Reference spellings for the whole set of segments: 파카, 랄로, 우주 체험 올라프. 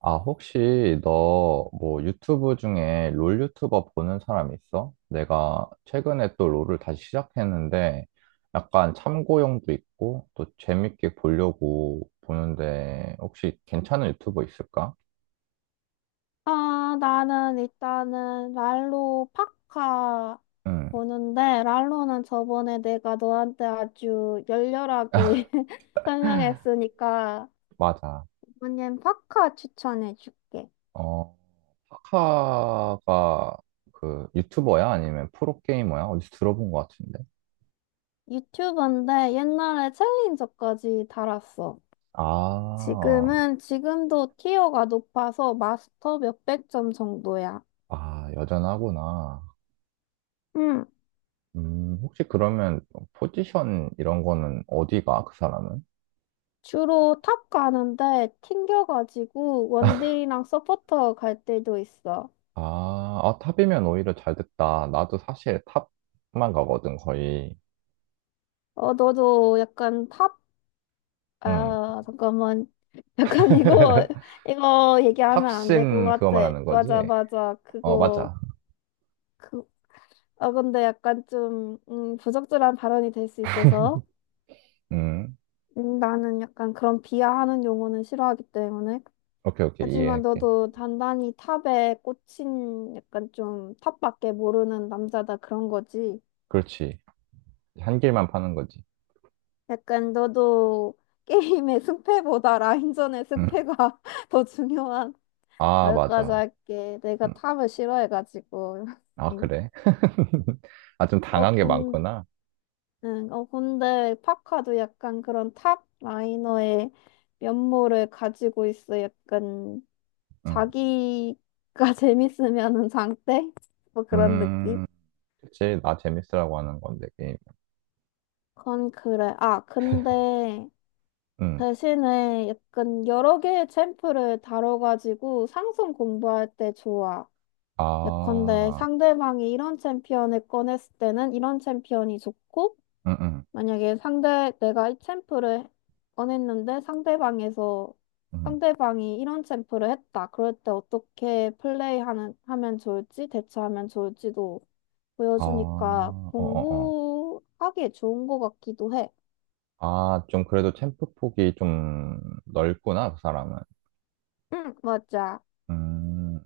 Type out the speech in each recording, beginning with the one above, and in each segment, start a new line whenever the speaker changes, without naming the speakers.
아, 혹시 너 뭐 유튜브 중에 롤 유튜버 보는 사람 있어? 내가 최근에 또 롤을 다시 시작했는데 약간 참고용도 있고 또 재밌게 보려고 보는데 혹시 괜찮은 유튜버 있을까?
아, 나는 일단은 랄로 파카
응,
보는데, 랄로는 저번에 내가 너한테 아주 열렬하게 설명했으니까,
맞아.
이번엔 파카 추천해줄게.
어, 하카가 그 유튜버야? 아니면 프로게이머야? 어디서 들어본 것 같은데?
유튜브인데 옛날에 챌린저까지 달았어.
아,
지금도 티어가 높아서 마스터 몇백 점 정도야.
아, 여전하구나.
응.
혹시 그러면 포지션 이런 거는 어디가, 그 사람은?
주로 탑 가는데 튕겨가지고 원딜이랑 서포터 갈 때도 있어.
아, 아, 탑이면 오히려 잘 됐다. 나도 사실 탑만 가거든, 거의.
어, 너도
응.
잠깐만. 약간 이거, 이거 얘기하면 안 될 것
탑신 그거
같아.
말하는
맞아,
거지?
맞아.
어, 맞아.
그, 근데 약간 좀, 부적절한 발언이 될 수 있어서,
음,
나는 약간 그런 비하하는 용어는 싫어하기 때문에.
오케이, 오케이.
하지만
이해할게.
너도 단단히 탑에 꽂힌 약간 좀 탑밖에 모르는 남자다 그런 거지.
그렇지. 한 길만 파는 거지.
약간 너도 게임의 승패보다 라인전의
음.
승패가 더 중요한
아,
여기까지
맞아.
할게. 내가
음.
탑을 싫어해가지고.
아,
응.
그래? 아, 좀
어,
당한 게
군,
많구나.
응, 어, 근데 파카도 약간 그런 탑 라이너의 면모를 가지고 있어. 약간
음.
자기가 재밌으면은 장땡? 뭐 그런 느낌?
음. 그치. 나 재밌으라고 하는 건데, 게임.
그건 그래. 아, 근데
음.
대신에 약간 여러 개의 챔프를 다뤄가지고 상성 공부할 때 좋아. 예컨대
아,
상대방이 이런 챔피언을 꺼냈을 때는 이런 챔피언이 좋고
응, 응.
만약에 상대, 내가 이 챔프를 꺼냈는데 상대방에서,
응.
상대방이 이런 챔프를 했다. 그럴 때 어떻게 하면 좋을지, 대처하면 좋을지도
아,
보여주니까
어어어.
공부하기에 좋은 것 같기도 해.
아, 좀 그래도 챔프 폭이 좀 넓구나, 그 사람은.
응, 맞아.
음,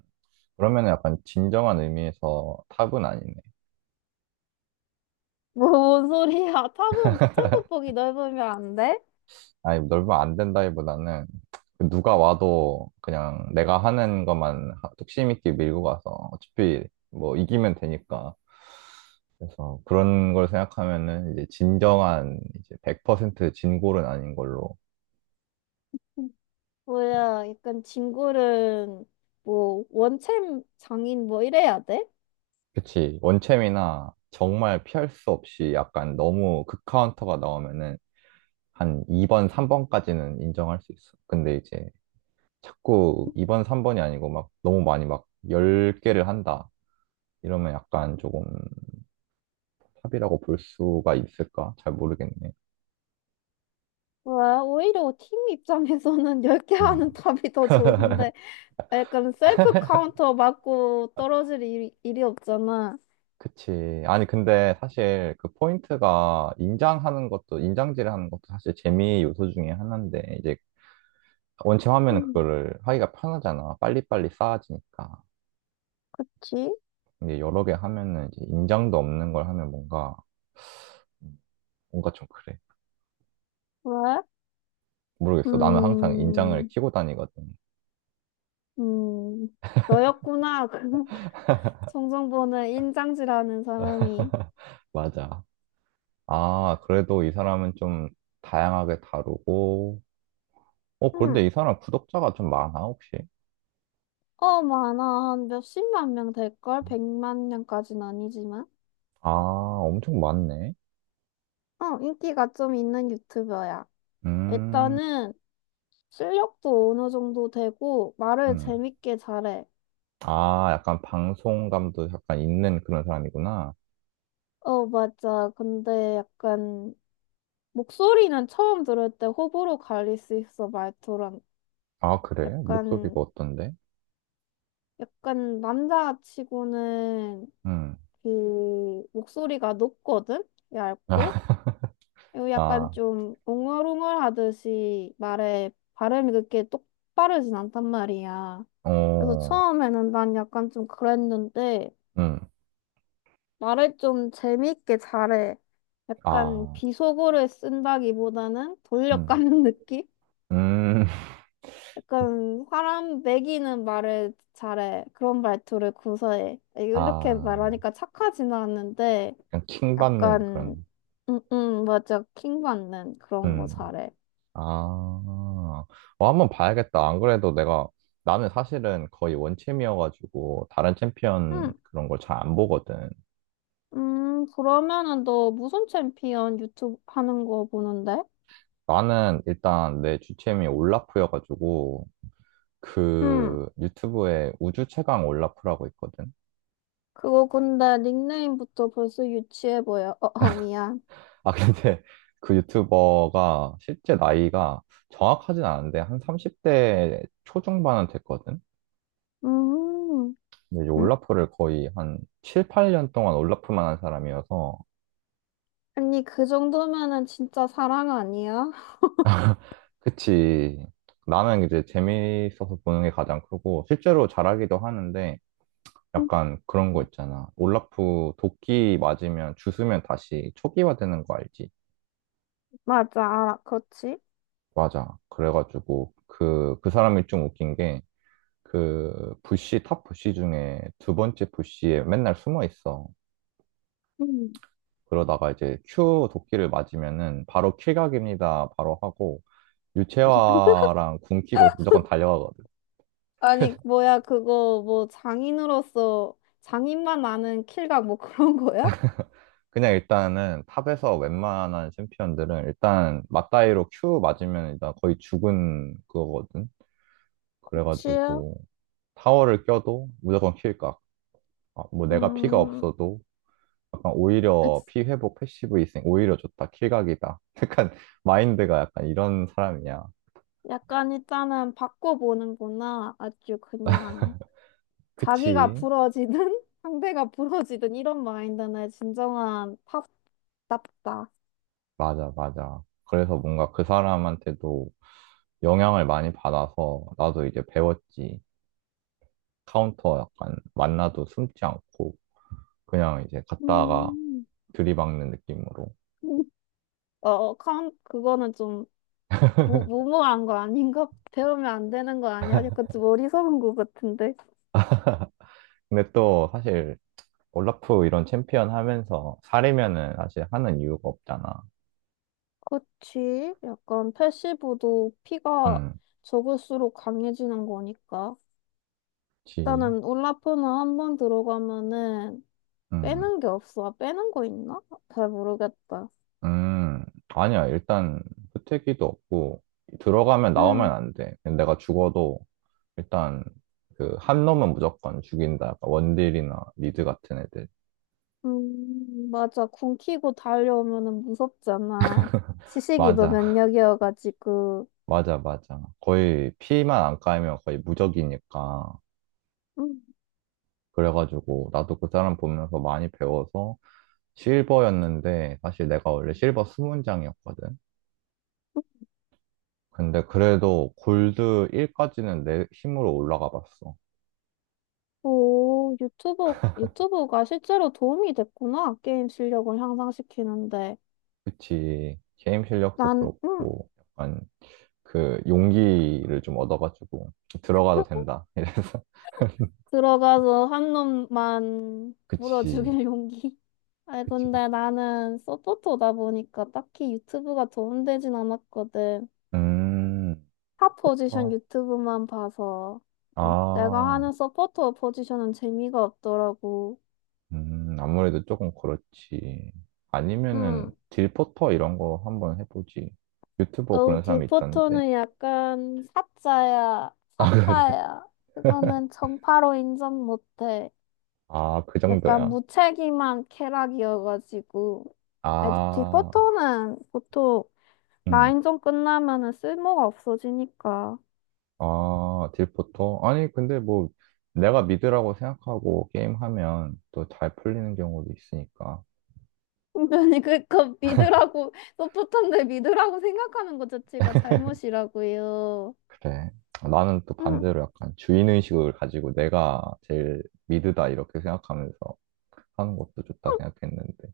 그러면은 약간 진정한 의미에서 탑은 아니네.
뭔 소리야. 탑은 챔프 폭이 넓으면 안 돼?
아니, 넓으면 안 된다기보다는 그 누가 와도 그냥 내가 하는 것만 뚝심 있게 밀고 가서 어차피 뭐 이기면 되니까. 그래서 그런 걸 생각하면은 이제 진정한 이제 100% 진골은 아닌 걸로.
뭐야, 약간 진골은 뭐, 원챔 장인 뭐 이래야 돼?
그치. 원챔이나 정말 피할 수 없이 약간 너무 극카운터가 나오면은 한 2번, 3번까지는 인정할 수 있어. 근데 이제 자꾸 2번, 3번이 아니고 막 너무 많이 막 10개를 한다. 이러면 약간 조금 탑이라고 볼 수가 있을까? 잘 모르겠네.
와, 오히려 팀 입장에서는 10개
음.
하는 답이 더 좋은데, 약간 셀프 카운터 맞고 떨어질 일이 없잖아.
그치. 아니, 근데 사실 그 포인트가 인장하는 것도, 인장질을 하는 것도 사실 재미의 요소 중에 하나인데, 이제 원체 하면은
음,
그거를 하기가 편하잖아. 빨리빨리 쌓아지니까.
그치?
근데 여러 개 하면은 이제 인장도 없는 걸 하면 뭔가, 뭔가 좀 그래.
왜?
모르겠어. 나는 항상 인장을
음,
키고 다니거든.
음, 너였구나. 그 송정보는 인장질하는 사람이.
맞아. 아, 그래도 이 사람은 좀 다양하게 다루고, 어,
응,
그런데 이 사람 구독자가 좀 많아, 혹시?
어, 많아. 한 몇십만 명 될걸? 백만 명까지는 아니지만.
아, 엄청 많네.
어, 인기가 좀 있는 유튜버야.
음,
일단은 실력도 어느 정도 되고, 말을
음.
재밌게 잘해.
아, 약간 방송감도 약간 있는 그런 사람이구나.
어, 맞아. 근데 약간 목소리는 처음 들을 때 호불호 갈릴 수 있어, 말투랑.
아, 그래?
약간,
목소리가 어떤데?
약간 남자치고는
음.
그 목소리가 높거든? 얇고. 그리고 약간
아,
좀 웅얼웅얼 하듯이 말에 발음이 그렇게 똑바르진 않단 말이야. 그래서
어,
처음에는 난 약간 좀 그랬는데
음.
말을 좀 재밌게 잘해. 약간
아,
비속어를 쓴다기보다는
음.
돌려까는 느낌?
음.
약간 사람 매기는 말을 잘해. 그런 말투를 구사해. 이렇게
아,
말하니까 착하지는 않는데
약간 킹받는
약간
그런,
맞아. 킹 받는 그런 거
음.
잘해.
아, 어, 한번 봐야겠다. 안 그래도 내가, 나는 사실은 거의 원챔이어가지고, 다른 챔피언
음,
그런 걸 잘 안 보거든.
그러면은 너 무슨 챔피언 유튜브 하는 거 보는데?
나는 일단 내 주챔이 올라프여가지고,
음,
그 유튜브에 우주 최강 올라프라고 있거든.
그거 근데 닉네임부터 벌써 유치해 보여. 어, 어 미안.
아, 근데 그 유튜버가 실제 나이가 정확하진 않은데, 한 30대 초중반은 됐거든.
음,
근데 이제
음?
올라프를 거의 한 7, 8년 동안 올라프만 한 사람이어서,
아니 그 정도면은 진짜 사랑 아니야?
그치. 나는 이제 재미있어서 보는 게 가장 크고, 실제로 잘하기도 하는데, 약간 그런 거 있잖아. 올라프 도끼 맞으면, 주스면 다시 초기화되는 거 알지?
맞아, 알아. 그렇지?
맞아. 그래가지고, 그 사람이 좀 웃긴 게, 부시, 탑 부시 중에 두 번째 부시에 맨날 숨어 있어.
음.
그러다가 이제 Q 도끼를 맞으면은, 바로 킬각입니다. 바로 하고, 유채화랑 궁 키고 무조건 달려가거든.
아니, 장인으로서, 장인만 아는 킬각, 뭐, 그런 거야?
그냥 일단은 탑에서 웬만한 챔피언들은 일단 맞다이로 Q 맞으면 일단 거의 죽은 그거거든.
그치?
그래가지고 타워를 껴도 무조건 킬각. 아, 뭐 내가 피가
음,
없어도 약간 오히려
그치.
피 회복 패시브 있으니 오히려 좋다. 킬각이다. 약간 마인드가 약간 이런 사람이야.
약간 일단은 바꿔보는구나. 아주 그냥, 자기가
그치?
부러지든, 상대가 부러지든, 이런 마인드는 진정한 탑답다.
맞아, 맞아. 그래서 뭔가 그 사람한테도 영향을 많이 받아서 나도 이제 배웠지. 카운터 약간 만나도 숨지 않고. 그냥 이제 갔다가
음,
들이박는 느낌으로.
그거는 좀, 무모한 거 아닌가? 배우면 안 되는 거 아니야? 약간 좀 어리석은 거 같은데.
근데 또 사실 올라프 이런 챔피언 하면서 사리면은 사실 하는 이유가 없잖아.
그치? 약간 패시브도 피가
음,
적을수록 강해지는 거니까.
지,
일단은 울라프는 한 번 들어가면은
음,
빼는 게 없어. 아, 빼는 거 있나? 잘 모르겠다.
음. 아니야. 일단 후퇴기도 없고 들어가면
응,
나오면 안 돼. 내가 죽어도 일단 그 한 놈은 무조건 죽인다. 약간 원딜이나 미드 같은 애들.
맞아. 굶기고 달려오면은 무섭잖아. 시식이 도
맞아,
면역이어가지고.
맞아, 맞아. 거의 피만 안 까이면 거의 무적이니까.
음.
그래가지고 나도 그 사람 보면서 많이 배워서 실버였는데 사실 내가 원래 실버 수문장이었거든. 근데 그래도 골드 1까지는 내 힘으로 올라가 봤어.
오, 유튜브가 실제로 도움이 됐구나. 게임 실력을 향상시키는데.
그치. 게임 실력도
난, 음, 음.
그렇고 약간 그 용기를 좀 얻어가지고 들어가도 된다. 이래서
들어가서 한 놈만 물어
그치.
죽일 용기. 아,
그치.
근데 나는 서포터다 보니까 딱히 유튜브가 도움되진 않았거든.
음.
탑 포지션
첫부터.
유튜브만 봐서. 어, 내가 하는
아.
서포터 포지션은 재미가 없더라고.
아무래도 조금 그렇지. 아니면은
응.
딜포터 이런 거 한번 해보지. 유튜버
어,
그런 사람이 있던데.
디포터는 약간 사자야,
아, 그래?
사파야. 그거는 정파로 인정 못해.
아, 그
약간
정도야?
무책임한 캐락이어가지고. 아니,
아,
디포터는 보통
음.
라인전 끝나면은 쓸모가 없어지니까.
아, 딜포터? 아니, 근데 뭐 내가 미드라고 생각하고 게임하면 또 잘 풀리는 경우도 있으니까.
아니 그거 믿으라고 소프트한데 믿으라고 생각하는 것 자체가 잘못이라고요.
그래. 나는 또
응,
반대로 약간 주인의식을 가지고 내가 제일 미드다 이렇게 생각하면서 하는 것도 좋다 생각했는데.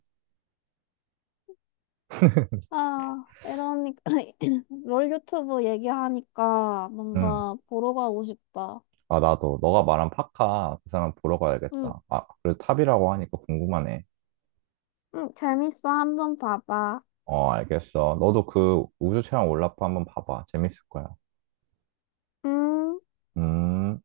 아, 이러니까 롤 유튜브 얘기하니까
음.
뭔가 보러 가고 싶다.
아, 나도. 너가 말한 파카, 그 사람 보러
응,
가야겠다. 아, 그래 탑이라고 하니까 궁금하네.
응, 재밌어. 한번 봐봐.
어, 알겠어. 너도 그 우주 체험 올라프 한번 봐봐. 재밌을 거야.
음.
음.